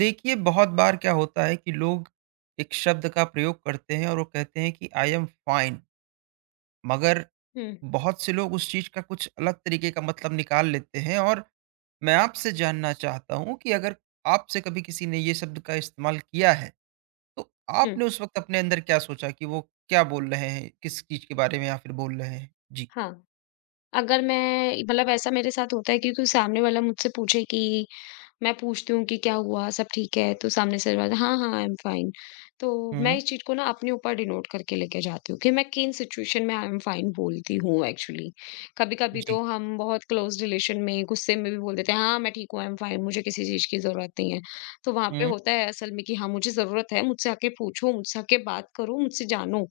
देखिए, बहुत बार क्या होता है कि लोग एक शब्द का प्रयोग करते हैं और वो कहते हैं कि आई एम फाइन, मगर हुँ, बहुत से लोग उस चीज़ का कुछ अलग तरीके का मतलब निकाल लेते हैं और मैं आपसे जानना चाहता हूँ कि अगर आपसे कभी किसी ने ये शब्द का इस्तेमाल किया है, तो हुँ, आपने उस वक़्त अपने अंदर क्या सोचा कि वो क्या बोल रहे हैं? किस चीज़ के बारे में या फिर बोल रहे हैं? जी। हाँ। अगर मैं मतलब ऐसा मेरे साथ होता है कि कोई सामने वाला मुझसे पूछे कि मैं पूछती हूँ कि क्या हुआ? सब ठीक है? तो सामने से वाला हाँ, हाँ, आई एम फाइन। तो मैं हुँ। इस चीज़ को ना अपने ऊपर डिनोट करके लेके जाती हूँ कि मैं किन सिचुएशन में आई एम फाइन बोलती हूँ एक्चुअली। कभी-कभी जी। तो हम बहुत क्लोज़ रिलेशन में गुस्से में भी बोल देते हैं, हाँ, मैं ठीक हूँ, आई एम फाइन, मुझे किसी चीज़ की ज़रूरत नहीं है। तो वहाँ पे हुँ। होता है असल में कि हाँ, मुझे ज़रूरत है, मुझसे आके पूछो, मुझसे आके बात करो, मुझसे जानो,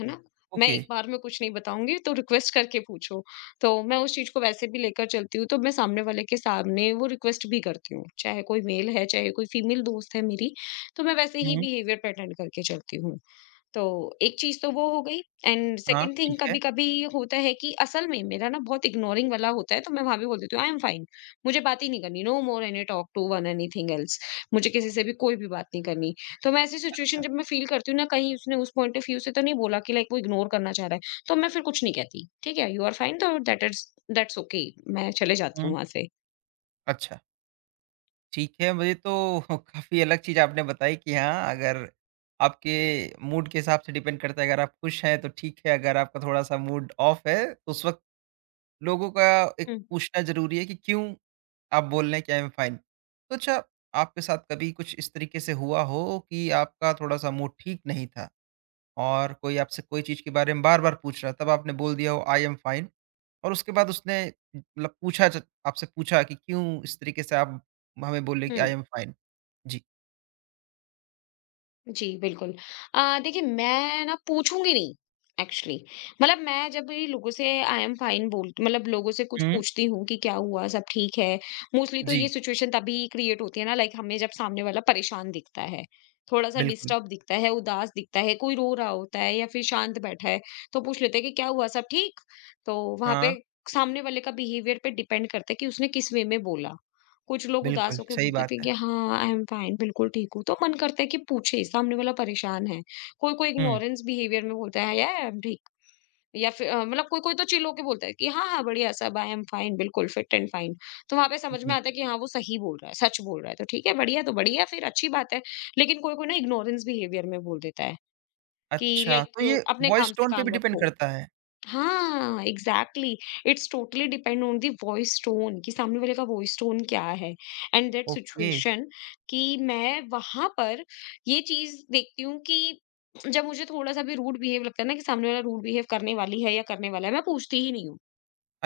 है ना? मैं ओके। एक बार में कुछ नहीं बताऊँगी, तो रिक्वेस्ट करके पूछो। तो मैं उस चीज़ को वैसे भी लेकर चलती हूँ, तो मैं सामने वाले के सामने वो रिक्वेस्ट भी करती हूँ, चाहे कोई मेल है, चाहे कोई फीमेल दोस्त है मेरी, तो मैं वैसे ही हुँ। बिहेवियर पैटर्न करके चलती हूँ। तो एक चीज़ तो वो हो गई एंड हाँ, सेकंड थिंग ठीक है। कभी-कभी होता है कि असल में मेरा ना बहुत इग्नोरिंग वाला होता है, तो मैं वहाँ भी बोल देती हूँ आई एम फाइन, मुझे बात ही नहीं करनी, no more any talk to one anything else, मुझे किसी से भी कोई भी बात नहीं करनी। तो मैं ऐसी सिचुएशन जब मैं फ़ील करती हूँ ना कहीं उसने उस पॉइंट ऑफ व्यू से तो नहीं बोला कि लाइक वो इग्नोर करना चाह रहा है, तो मैं फिर कुछ नहीं कहती, ठीक है? यू आर फाइन तो दैट्स ओके। मैं चले जाती हूँ हुँ। वहाँ से। अच्छा। ठीक है, मुझे तो काफ़ी अलग चीज़ आपने बताई कि हाँ, अगर आपके मूड के हिसाब से डिपेंड करता है, अगर आप खुश हैं, तो ठीक है, अगर आपका थोड़ा-सा मूड ऑफ है, तो उस वक़्त लोगों का एक हुँ, पूछना ज़रूरी है कि क्यों आप बोल रहे हैं कि आई एम फाइन। तो अच्छा, आपके साथ कभी कुछ इस तरीके से हुआ हो कि आपका थोड़ा-सा मूड ठीक नहीं था? और कोई आपसे कोई चीज़ के बारे में बार-बार पूछ रहा है, तब आपने बोल दिया हो आई एम फाइन और उसके बाद उसने मतलब पूछा ज आपसे पूछा कि क्यों इस तरीके से आप हमें बोले कि हुँ। आई एम फाइन? जी। जी, बिल्कुल। देखिए मैं ना पूछूँगी नहीं एक्चुअली। मतलब मैं जब भी लोगों से आई एम फाइन बोल मतलब लोगों से कुछ हुँ। पूछती हूँ कि क्या हुआ, सब ठीक है? मोस्टली तो ये जी, सिचुएशन तभी क्रिएट होती है ना लाइक हमें जब सामने वाला परेशान दिखता है, थोड़ा-सा बिल्कुल। डिस्टर्ब दिखता है, उदास दिखता है, कोई रो रहा होता है या फिर शांत बैठा है, तो पूछ लेते हैं कि क्या हुआ, सब ठीक? तो वहाँ हाँ, पे सामने वाले का बिहेवियर पे डिपेंड करता है कि उसने किस वे में बोला। कुछ लोग उदास बिल्कुल, होके सही बोलते बात थे है। कि हाँ, आई एम फाइन, बिल्कुल ठीक हूँ। तो मन करता है कि पूछे, सामने वाला परेशान है। कोई-कोई हुँ। इग्नोरेंस बिहेवियर में बोलता है, या आई एम ठीक या फिर कोई-कोई तो चिल होके बोलता है कि हाँ, हाँ, बढ़िया सब आई एम फाइन, बिल्कुल फिट एंड फाइन। तो वहाँ पे समझ में जी, आता है कि हाँ, वो सही बोल रहा है, सच बोल रहा है। तो ठीक है, बढ़िया तो बढ़िया फिर अच्छी बात है। लेकिन कोई-कोई ना इग्नोरेंस बिहेवियर में बोल देता है कि अच्छा, तो ये लाइक अपने वॉइस काम से टोन पे भी काम डिपेंड रखो। करता है? हाँ, exactly it's totally depend on the voice tone कि सामने वाले का वॉइस टोन क्या है एंड दैट ओके, सिचुएशन कि मैं वहाँ पर ये चीज़ देखती हूँ कि जब मुझे थोड़ा-सा भी रूड बिहेव लगता है ना कि सामने वाला रूड बिहेव करने वाली है या करने वाला है, मैं पूछती ही नहीं हूँ।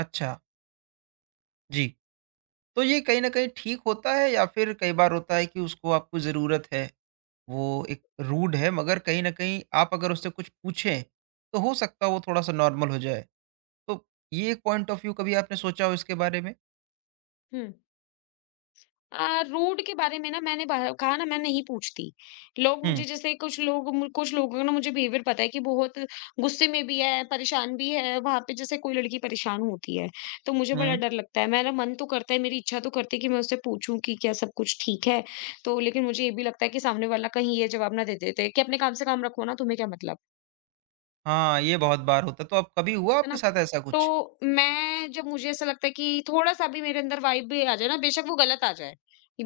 अच्छा, जी। तो ये कहीं न कहीं ठीक होता है या फिर कई बार होता है कि उसको आपको ज़रूरत है? वो एक रूड है मगर कहीं न कहीं आप अगर उससे कुछ पूछें, तो हो सकता है वो थोड़ा-सा नॉर्मल हो जाए। तो ये एक पॉइंट ऑफ व्यू कभी आपने सोचा हो इसके बारे में? हुँ। रोड के बारे में ना मैंने बा कहा ना मैं नहीं पूछती। लोग हुँ, मुझे जैसे कुछ लोग मु कुछ लोगों का ना मुझे बिहेवियर पता है कि बहुत गुस्से में भी है, परेशान भी है, वहाँ पे जैसे कोई लड़की परेशान होती है, तो मुझे बड़ा हुँ। डर लगता है। मेरा मन तो करता है, मेरी इच्छा तो करती है कि मैं उससे पूछूँ कि क्या सब कुछ ठीक है? तो लेकिन मुझे ये भी लगता है कि सामने वाला कहीं ये जवाब ना दे देते कि अपने काम से काम रखो ना, तुम्हें क्या मतलब? हाँ, ये बहुत बार होता है। तो अब कभी हुआ है आपके ना? साथ ऐसा तो कुछ? मैं जब मुझे ऐसा लगता है कि थोड़ा-सा भी मेरे अंदर वाइब भी आ जाए ना, बेशक वो गलत आ जाए,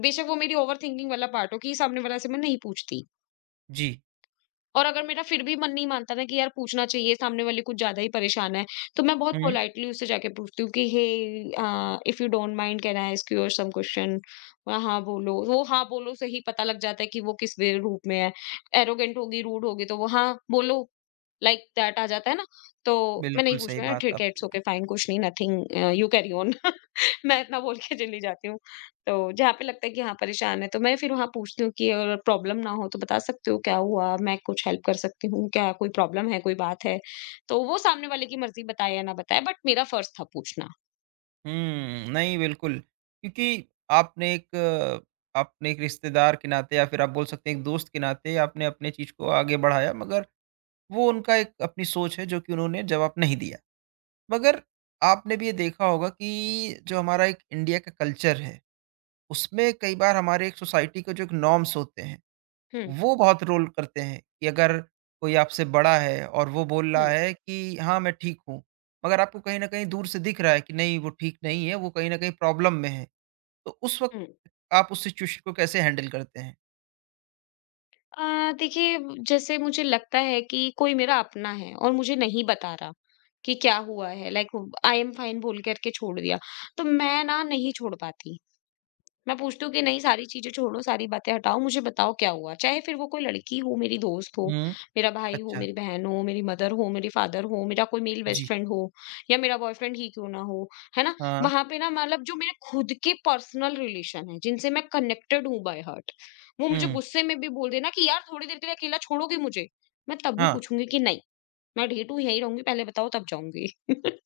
बेशक वो मेरी ओवरथिंकिंग वाला पार्ट हो कि सामने वाला से मैं नहीं पूछती। जी। और अगर मेरा फिर भी मन नहीं मानता ना कि यार पूछना चाहिए, सामने वाले कुछ ज़्यादा ही परेशान है, तो मैं बहुत हुँ, पोलाइटली उससे जाके पूछती हूँ कि hey if you don't mind can I ask you some question? हाँ बोलो, वो हाँ बोलो से ही पता लग जाता है कि वो किस वे रूप में है। एरोगेंट होगी, रूड होगी तो वो हाँ बोलो, लाइक दैट आ जाता है ना? तो मैं बिल्कुल नहीं पूछ सही रहा, बात ठीक है, इट्स आपने कही। ओके, फाइन, कुछ नहीं, नथिंग यू कैरी ऑन। मैं इतना बोल के चली जाती हूँ। तो जहाँ पे लगता है कि हाँ, परेशान है तो मैं फिर वहाँ पूछती हूँ कि अगर प्रॉब्लम ना हो तो बता सकते हो क्या हुआ? मैं कुछ हेल्प कर सकती हूँ क्या? कोई प्रॉब्लम है, कोई बात है? तो वो सामने वाले की मर्ज़ी बताए या ना बताए बट मेरा फ़र्ज़ था पूछना। हुँ, नहीं बिल्कुल, क्योंकि आपने एक अ, आपने एक रिश्तेदार के नाते या फिर आप बोल सकते हैं एक दोस्त के नाते आपने अपने चीज़ को आगे बढ़ाया मगर वो उनका एक अपनी सोच है जो कि उन्होंने जवाब नहीं दिया। मगर आपने भी ये देखा होगा कि जो हमारा एक इंडिया का कल्चर है, उसमें कई बार हमारे एक सोसाइटी के जो एक नॉर्म्स होते हैं, हुँ, वो बहुत रोल करते हैं कि अगर कोई आपसे बड़ा है और वो बोल रहा हुँ, है कि हाँ, मैं ठीक हूँ, मगर आपको कहीं न कहीं दूर से दिख रहा है कि नहीं, वो ठीक नहीं है, वो कहीं न कहीं प्रॉब्लम में है। तो उस वक़्त हुँ। आप उस सिचुएशन को कैसे हैंडल करते हैं? देखिए जैसे मुझे लगता है कि कोई मेरा अपना है और मुझे नहीं बता रहा कि क्या हुआ है लाइक आई एम फाइन बोल कर के छोड़ दिया। तो मैं ना नहीं छोड़ पाती। मैं पूछती हूँ कि नहीं सारी चीज़ें छोड़ो, सारी बातें हटाओ, मुझे बताओ क्या हुआ? चाहे फिर वो कोई लड़की हो, मेरी दोस्त हो, हुँ। मेरा भाई हो, अच्छा। मेरी बहन हो, मेरी मदर हो, मेरी फादर हो, मेरा कोई मेल बेस्ट जी। फ्रेंड हो या मेरा बॉयफ्रेंड ही क्यों ना हो, है ना? हाँ। वहाँ पे ना मतलब जो मेरे खुद के पर्सनल रिलेशन हैं, जिनसे मैं कनेक्टेड हूँ बाय हार्ट, वो मुझे हुँ। गुस्से में भी बोल देना कि यार थोड़ी देर के लिए अकेला छोड़ोगी मुझे? मैं तब भी हाँ। पूछूँगी कि नहीं, मैं ढीठ हूँ, यहीं रहूँगी, पहले बताओ तब जाऊँगी।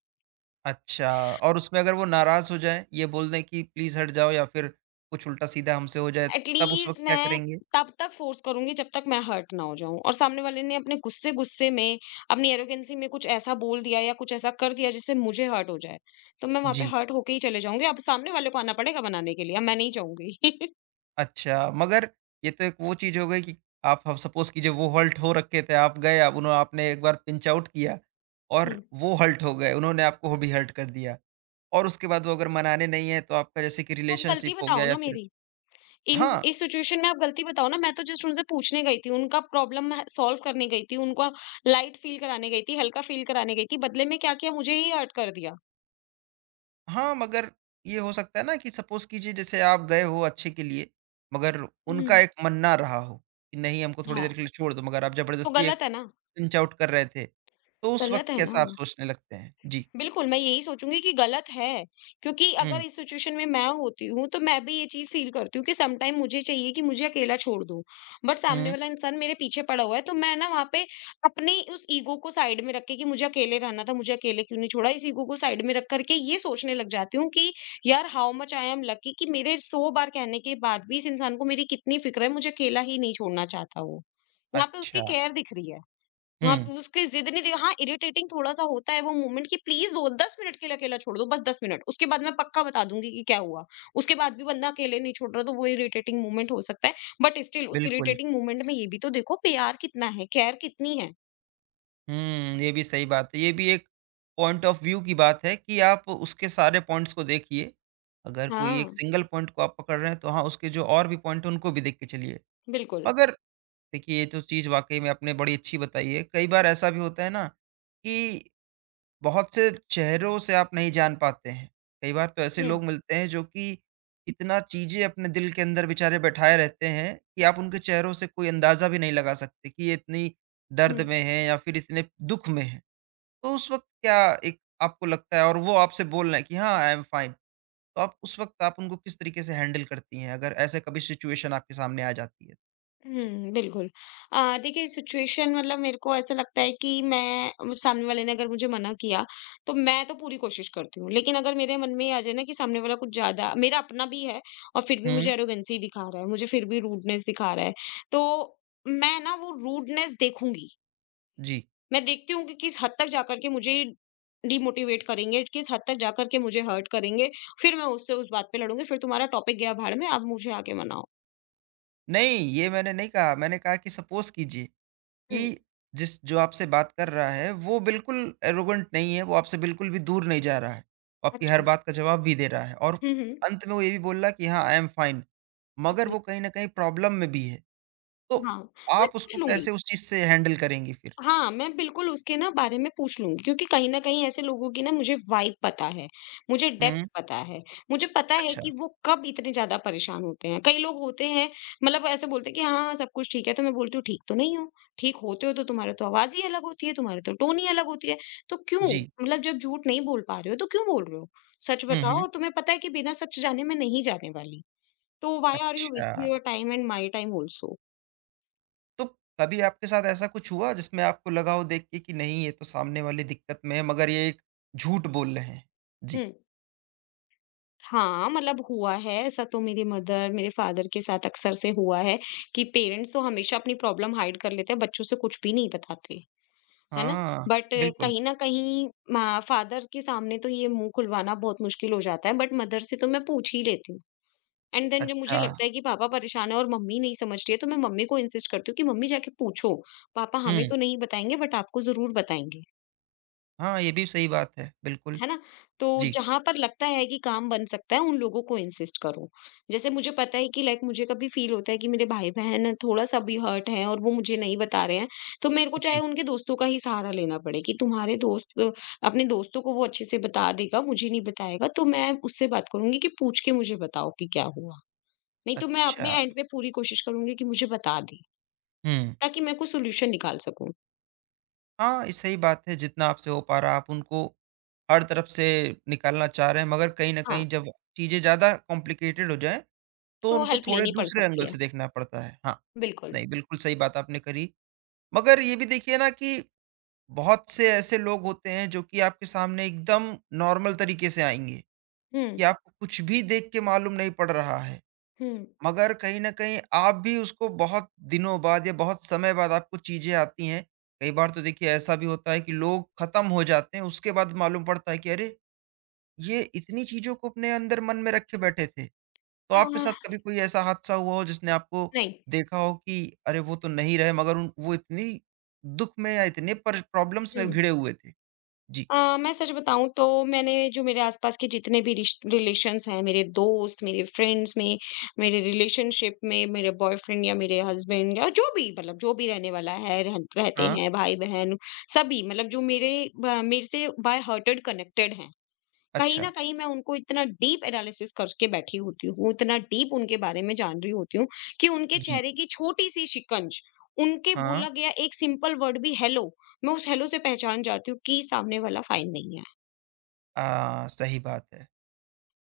अच्छा, और उसमें अगर वो नाराज़ हो जाएँ, ये बोल दें कि प्लीज़ हट जाओ या फिर कुछ उल्टा-सीधा हमसे हो जाए, तब उस वक़्त एटलीस्ट क्या मैं करेंगे? तब तक फोर्स करूँगी जब तक मैं हर्ट ना हो जाऊँ और सामने वाले ने अपने गुस्से-गुस्से में, अपनी एरोगेंसी में कुछ ऐसा बोल दिया या कुछ ऐसा कर दिया जिससे मुझे हर्ट हो जाए, तो मैं वहाँ पे जी, हर्ट होके ही चले जाऊँगी। अब सामने वाले को आना पड़ेगा मनाने के लिए, अब मैं नहीं जाऊँगी। अच्छा, मगर ये तो एक वो चीज़ हो गई कि आप अब सपोज़ कीजिए वो हॉल्ट हो रखे थे, आप गए आप उन्हों आपने एक बार पिंच आउट किया और हुँ। वो हॉल्ट हो गए, उन्होंने आपको भी हर्ट कर दिया और उसके बाद वो अगर मनाने नहीं है, तो आपका जैसे कि आप गलती रिलेशनशिप हो बताओ गया या ना फिर मेरी। इन हाँ। इस सिचुएशन में आप गलती बताओ ना, मैं तो जस्ट उनसे पूछने गई थी, उनका प्रॉब्लम मैं सॉल्व करने गई थी, उनको लाइट फील कराने गई थी, हल्का फील कराने गई थी, बदले में क्या किया मुझे ही हर्ट कर दिया। हाँ, मगर ये हो सकता है ना कि सपोज़ कीजिए जैसे आप गए हो अच्छे के लिए, मगर उनका हुँ। एक मन्ना रहा हो कि नहीं हमको थोड़ी हाँ, देर के लिए छोड़ दो, मगर आप तो ज़बरदस्ती एक पिंच आउट कर रहे थे, तो उस वक़्त गलत है ना। कैसा आप सोचने लगते हैं? जी। बिल्कुल, मैं यही सोचूँगी कि गलत है, क्योंकि अगर हुँ, इस सिचुएशन में मैं होती हूँ, तो मैं भी ये चीज़ फ़ील करती हूँ कि सम टाइम मुझे चाहिए कि मुझे अकेला छोड़ दो। बट सामने हुँ, वाला इंसान मेरे पीछे पड़ा हुआ है, तो मैं ना वहाँ पे अपनी उस ईगो को साइड में रख के कि मुझे अकेले रहना था, मुझे अकेले क्यों नहीं छोड़ा, इस ईगो को साइड में रख कर के ये सोचने लग जाती हूँ कि यार how much I am lucky कि मेरे 100 बार कहने के बाद भी इस इंसान को मेरी कितनी फ़िक्र है, मुझे अकेला ही नहीं छोड़ना चाहता वो। यहाँ पे उसकी अच्छा। केयर दिख रही है। वहाँ हुँ, पे उसकी जिद नहीं थी हाँ, इरिटेटिंग थोड़ा-सा होता है वो मोमेंट कि प्लीज़ दो 10 मिनट के लिए अकेला छोड़ दो, बस 10 मिनट। उसके बाद मैं पक्का बता दूँगी कि क्या हुआ। उसके बाद भी बंदा अकेले नहीं छोड़ रहा तो वो इरिटेटिंग मोमेंट हो सकता है। बट स्टिल उस बिल्कुल। इरिटेटिंग मोमेंट में ये भी तो देखो प्यार कितना है, केयर कितनी है। हुँ, ये भी सही बात है। ये भी एक पॉइंट ऑफ व्यू की बात है कि आप उसके सारे पॉइंट्स को देखिए। अगर कोई एक हाँ, सिंगल पॉइंट को आप पकड़ रहे हैं, तो हाँ, उसके जो और भी पॉइंट हैं, उनको भी देख के चलिए। बिल्कुल। मगर देखिए, ये तो चीज़ वाक़ई में आपने बड़ी अच्छी बताई है। कई बार ऐसा भी होता है ना कि बहुत से चेहरों से आप नहीं जान पाते हैं। कई बार तो ऐसे हुँ, लोग मिलते हैं जो कि इतना चीज़ें अपने दिल के अंदर बेचारे बैठाए रहते हैं कि आप उनके चेहरों से कोई अंदाज़ा भी नहीं लगा सकते कि ये इतनी दर्द हुँ। में हैं या फिर इतने दुःख में हैं। तो उस वक़्त क्या एक आपको लगता है और वो आपसे बोल रहे हैं कि हाँ, आई एम फाइन। तो आप उस वक़्त आप उनको किस तरीके से हैंडल करती हैं अगर ऐसे कभी सिचुएशन आपके सामने आ जाती है? जी। हुँ, बिल्कुल। देखिए सिचुएशन मतलब मेरे को ऐसा लगता है कि मैं सामने वाले ने अगर मुझे मना किया, तो मैं तो पूरी कोशिश करती हूँ। लेकिन अगर मेरे मन में ये आ जाए ना कि सामने वाला कुछ ज़्यादा मेरा अपना भी है और फिर भी हुँ। मुझे एरोगेंसी दिखा रहा है, मुझे फिर भी रूडनेस दिखा रहा है, तो मैं ना वो रूडनेस देखूँगी। जी। मैं देखती हूँ कि किस हद तक जाकर के मुझे डिमोटिवेट करेंगे, किस हद तक जाकर के मुझे हर्ट करेंगे, फिर मैं उससे उस बात पे लड़ूँगी, फिर तुम्हारा टॉपिक गया भाड़ में, अब मुझे आगे मनाओ। नहीं, ये मैंने नहीं कहा, मैंने कहा कि सपोज़ कीजिए हुँ, कि जिस जो आपसे बात कर रहा है, वो बिल्कुल एरोगेंट नहीं है, वो आपसे बिल्कुल भी दूर नहीं जा रहा है। वो आपकी हर अच्छा। बात का जवाब भी दे रहा है और हुँ, हुँ। अंत में वो ये भी बोल रहा है कि हाँ, आई एम फाइन, मगर ओके। वो कहीं न कहीं प्रॉब्लम में भी है। तो हाँ, मैं आप उसको पूछ लूँगी। कैसे उस चीज़ से हैंडल करेंगी फिर? हाँ, मैं बिल्कुल उसके ना बारे में पूछ लूँगी क्योंकि कहीं न कहीं ऐसे लोगों की ना मुझे वाइब पता है, मुझे हुँ, डेप्थ पता है। मुझे पता है अच्छा। कि वो कब इतने ज़्यादा परेशान होते हैं। कई लोग होते हैं मतलब ऐसे बोलते हैं कि हाँ, हाँ, सब कुछ ठीक है, तो मैं बोलती हूँ ठीक तो नहीं हो। ठीक होते हो तो तुम्हारा तो आवाज़ ही अलग होती है, तुम्हारी तो टोन ही अलग होती है। तो क्यों? जी। मतलब जब झूठ नहीं बोल पा रहे हो तो क्यों बोल रहे हो? सच हुँ, बताओ हुँ। और तुम्हें पता है कि बिना सच जाने मैं नहीं जाने वाली। तो व्हाई आर यू अच्छा। Wasting your time and my time also? तो कभी आपके साथ ऐसा कुछ हुआ जिसमें आपको लगा हो देख के कि नहीं, ये तो सामने वाले दिक्कत में है, मगर ये एक झूठ बोल रहे हैं? जी। हुँ। हाँ, मतलब हुआ है ऐसा तो मेरी मदर, मेरे फादर के साथ अक्सर से हुआ है कि पेरेंट्स तो हमेशा अपनी प्रॉब्लम हाइड कर लेते हैं, बच्चों से कुछ भी नहीं बताते, है ना? हाँ, बट बिल्कुल, कहीं न कहीं मा फादर के सामने तो ये मुँह खुलवाना बहुत मुश्किल हो जाता है, बट मदर से तो मैं पूछ ही लेती हूँ। एंड देन जब मुझे अच्छा। लगता है कि पापा परेशान है और मम्मी नहीं समझ रही है, तो मैं मम्मी को इंसिस्ट करती हूँ कि मम्मी जाके पूछो, पापा हमें हुँ, तो नहीं बताएँगे बट आपको ज़रूर बताएँगे। हाँ, ये भी सही बात है, बिल्कुल। है ना? तो जी, जहाँ पर लगता है कि काम बन सकता है, उन लोगों को इंसिस्ट करो। जैसे मुझे पता है कि लाइक मुझे कभी फ़ील होता है कि मेरे भाई-बहन थोड़ा-सा भी हर्ट हैं और वो मुझे नहीं बता रहे हैं, तो मेरे को चाहे जी, उनके दोस्तों का ही सहारा लेना पड़े कि तुम्हारे दोस्त अपने दोस्तों को वो अच्छे से बता देगा, मुझे नहीं बताएगा, तो मैं उससे बात करूँगी कि पूछ के मुझे बताओ कि क्या हुआ। नहीं तो मैं अपने अच्छा, एंड पे पूरी कोशिश करूँगी कि मुझे बता दें, हुँ। ताकि मैं कोई सॉल्यूशन निकाल सकूँ। हाँ, ये सही बात है, जितना आपसे हो पा रहा आप उनको हर तरफ से निकालना चाह रहे हैं, मगर कहीं न हाँ, कहीं जब चीज़ें ज़्यादा कॉम्प्लिकेटेड हो जाएँ, तो तो उनको हेल्प थोड़े लेनी पड़ दूसरे सकती एंगल है। से देखना पड़ता है। हाँ, बिल्कुल। नहीं, बिल्कुल सही बात आपने करी। मगर ये भी देखिए ना कि बहुत से ऐसे लोग होते हैं, जो कि आपके सामने एकदम नॉर्मल तरीके से आएँगे, हुँ, कि आपको कुछ भी देख के मालूम नहीं पड़ रहा है। हुँ। मगर कहीं न कहीं आप भी उसको बहुत दिनों बाद या बहुत समय बाद आपको चीज़ें आती हैं। कई बार तो देखिए ऐसा भी होता है कि लोग ख़त्म हो जाते हैं, उसके बाद मालूम पड़ता है कि अरे! ये इतनी चीज़ों को अपने अंदर मन में रखे बैठे थे। तो अ, आपके साथ कभी कोई ऐसा हादसा हुआ हो जिसने आपको नहीं। देखा हो कि अरे! वो तो नहीं रहे मगर उन वो इतनी दुःख में या इतने पर प्रॉब्लम्स में हुँ। घिरे हुए थे? जी। मैं सच बताऊँ तो मैंने जो मेरे आस-पास के जितने भी रिश रिलेशंस हैं, मेरे दोस्त, मेरे फ्रेंड्स में, मेरे रिलेशनशिप में, मेरे बॉयफ्रेंड या मेरे हस्बैंड या जो भी मतलब जो भी रहने वाला है, रह रहते हाँ, हैं भाई-बहन सभी मतलब जो मेरे ब मेरे से बाय हार्टेड कनेक्टेड हैं। कहीं अच्छा। न कहीं मैं उनको इतना डीप एनालिसिस करके बैठी होती हूँ, इतना डीप उनके बारे में जान रही होती हूँ कि उनके जी। चेहरे की छोटी-सी शिकंज, उनके हाँ। बोला गया एक सिंपल वर्ड भी हेलो, मैं उस हेलो से पहचान जाती हूँ कि सामने वाला फाइन नहीं है। अ, सही बात है।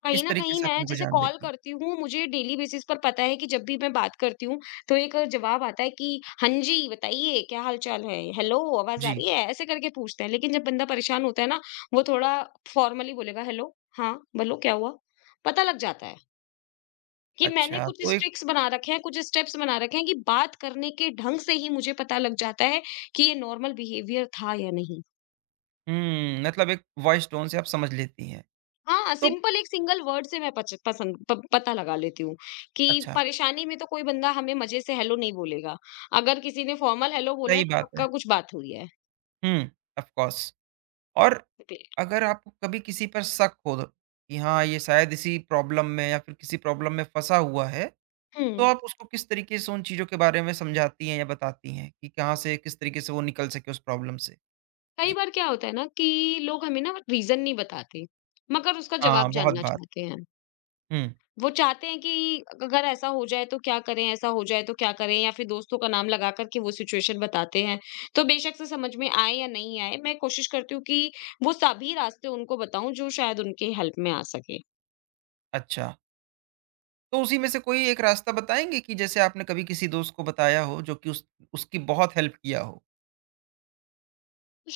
कहीं इस न तरीके कहीं से आप मैं उनको जैसे जान कॉल लेती हैं। करती हूँ, मुझे डेली बेसिस पर पता है कि जब भी मैं बात करती हूँ, तो एक जवाब आता है कि हाँ जी, बताइए क्या हाल-चाल है? हेलो, आवाज़ आ जी। रही है? ऐसे करके पूछते हैं, लेकिन जब बंदा परेशान होता है ना, वो थोड़ा फॉर्मली बोलेगा हेलो, हाँ, बोलो क्या हुआ? पता लग जाता है। कि मैंने अच्छा, कुछ तो एक ट्रिक्स बना रखे हैं, कुछ स्टेप्स बना रखे हैं कि बात करने के ढंग से ही मुझे पता लग जाता है कि ये नॉर्मल बिहेवियर था या नहीं। हुँ, मतलब एक वॉइस टोन से आप समझ लेती हैं। हाँ, तो सिंपल एक सिंगल वर्ड से मैं पच पसंद प पता लगा लेती हूँ कि अच्छा, परेशानी में तो कोई बंदा हमें मज़े से हेलो नहीं बोलेगा। अगर किसी ने फॉर्मल हेलो बोला है सही तो बात है। पक्का कुछ बात हुई है। हुँ, ऑफ़ कोर्स, और पे अगर आपको कभी किसी पर शक हो कि हाँ, ये शायद इसी प्रॉब्लम में या फिर किसी प्रॉब्लम में फँसा हुआ है, तो हुँ, आप उसको किस तरीके से उन चीज़ों के बारे में समझाती हैं या बताती हैं कि कहाँ से किस तरीके से वो निकल सके उस प्रॉब्लम से? कई जी। बार क्या होता है ना कि लोग हमें ना रीज़न नहीं बताते, मगर उसका हाँ, जवाब बहुत जानना बार। चाहते हैं। हुँ, वो चाहते हैं कि अगर ऐसा हो जाए तो क्या करें, ऐसा हो जाए तो क्या करें? या फिर दोस्तों का नाम लगा कर के वो सिचुएशन बताते हैं। तो बेशक से समझ में आए या नहीं आए, मैं कोशिश करती हूँ कि वो सभी रास्ते उनको बताऊँ जो शायद उनकी हेल्प में आ सके। अच्छा। तो उसी में से कोई एक रास्ता बताएँगे कि जैसे आपने कभी किसी दोस्त को बताया हो जो कि उस उसकी बहुत हेल्प किया हो?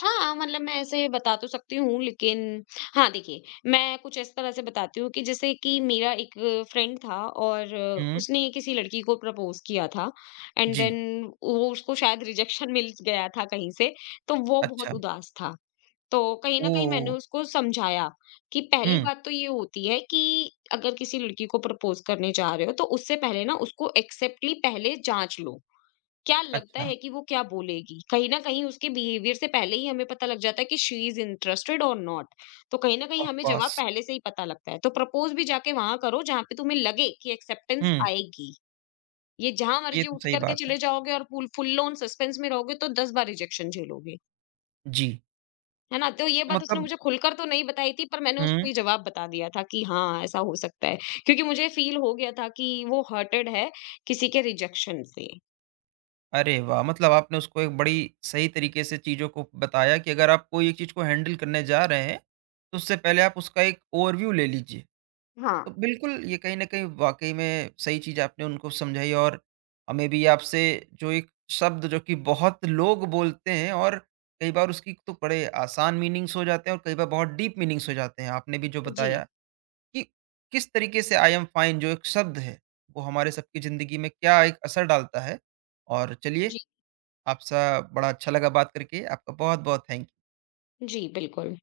हाँ, मतलब मैं ऐसे बता तो सकती हूँ लेकिन हाँ, देखिए मैं कुछ इस तरह से बताती हूँ कि जैसे कि मेरा एक फ्रेंड था और हुँ। उसने किसी लड़की को प्रपोज़ किया था एंड जी, देन वो उसको शायद रिजेक्शन मिल गया था कहीं से, तो वो अच्छा। बहुत उदास था। तो कहीं न कहीं मैंने ओह! उसको समझाया कि पहली हुँ, बात तो ये होती है कि अगर किसी लड़की को प्रपोज़ करने जा रहे हो तो उससे पहले ना उसको एक्सेप्टली पहले जाँच लो। क्या लगता अच्छा, है कि वो क्या बोलेगी? कहीं न कहीं उसके बिहेवियर से पहले ही हमें पता लग जाता है कि शी इज़ इंटरेस्टेड और नॉट। तो कहीं न कहीं ऑफ़ हमें जवाब कोर्स। पहले से ही पता लगता है। तो प्रपोज़ भी जाके वहाँ करो जहाँ पे तुम्हें लगे कि एक्सेप्टेंस हुँ, आएगी। ये जहाँ ये मर्ज़ी तो उठ सही कर के बात है। चले जाओगे और फुल फुल ऑन सस्पेंस में रहोगे तो 10 बार रिजेक्शन झेलोगे। जी। है ना? तो ये तो बात उसने मतलब मुझे खुलकर तो नहीं बताई थी पर मैंने उसको हुँ, ये जवाब बता दिया था कि हाँ, ऐसा हो सकता है। क्योंकि मुझे फ़ील हो गया था कि वो हर्टेड है किसी के रिजेक्शन से। अरे वाह! मतलब आपने उसको एक बड़ी सही तरीके से चीज़ों को बताया कि अगर आप कोई एक चीज़ को हैंडल करने जा रहे हैं, तो उससे पहले आप उसका एक ओवरव्यू ले लीजिए। हाँ। तो बिल्कुल, ये कहीं न कहीं वाक़ई में सही चीज़ आपने उनको समझाई और हमें भी आपसे जो एक शब्द जो कि बहुत लोग बोलते हैं और कई बार उसकी तो बड़े आसान मीनिंग्स हो जाते हैं और कई बार बहुत डीप मीनिंग्स हो जाते हैं। आपने भी जो जी, बताया कि किस तरीके से आई एम फाइन जो एक शब्द है, वो हमारे सबकी ज़िंदगी में क्या एक असर डालता है। और चलिए जी, आपसा बड़ा अच्छा लगा बात करके, आपका बहुत-बहुत थैंक जी, बिल्कुल।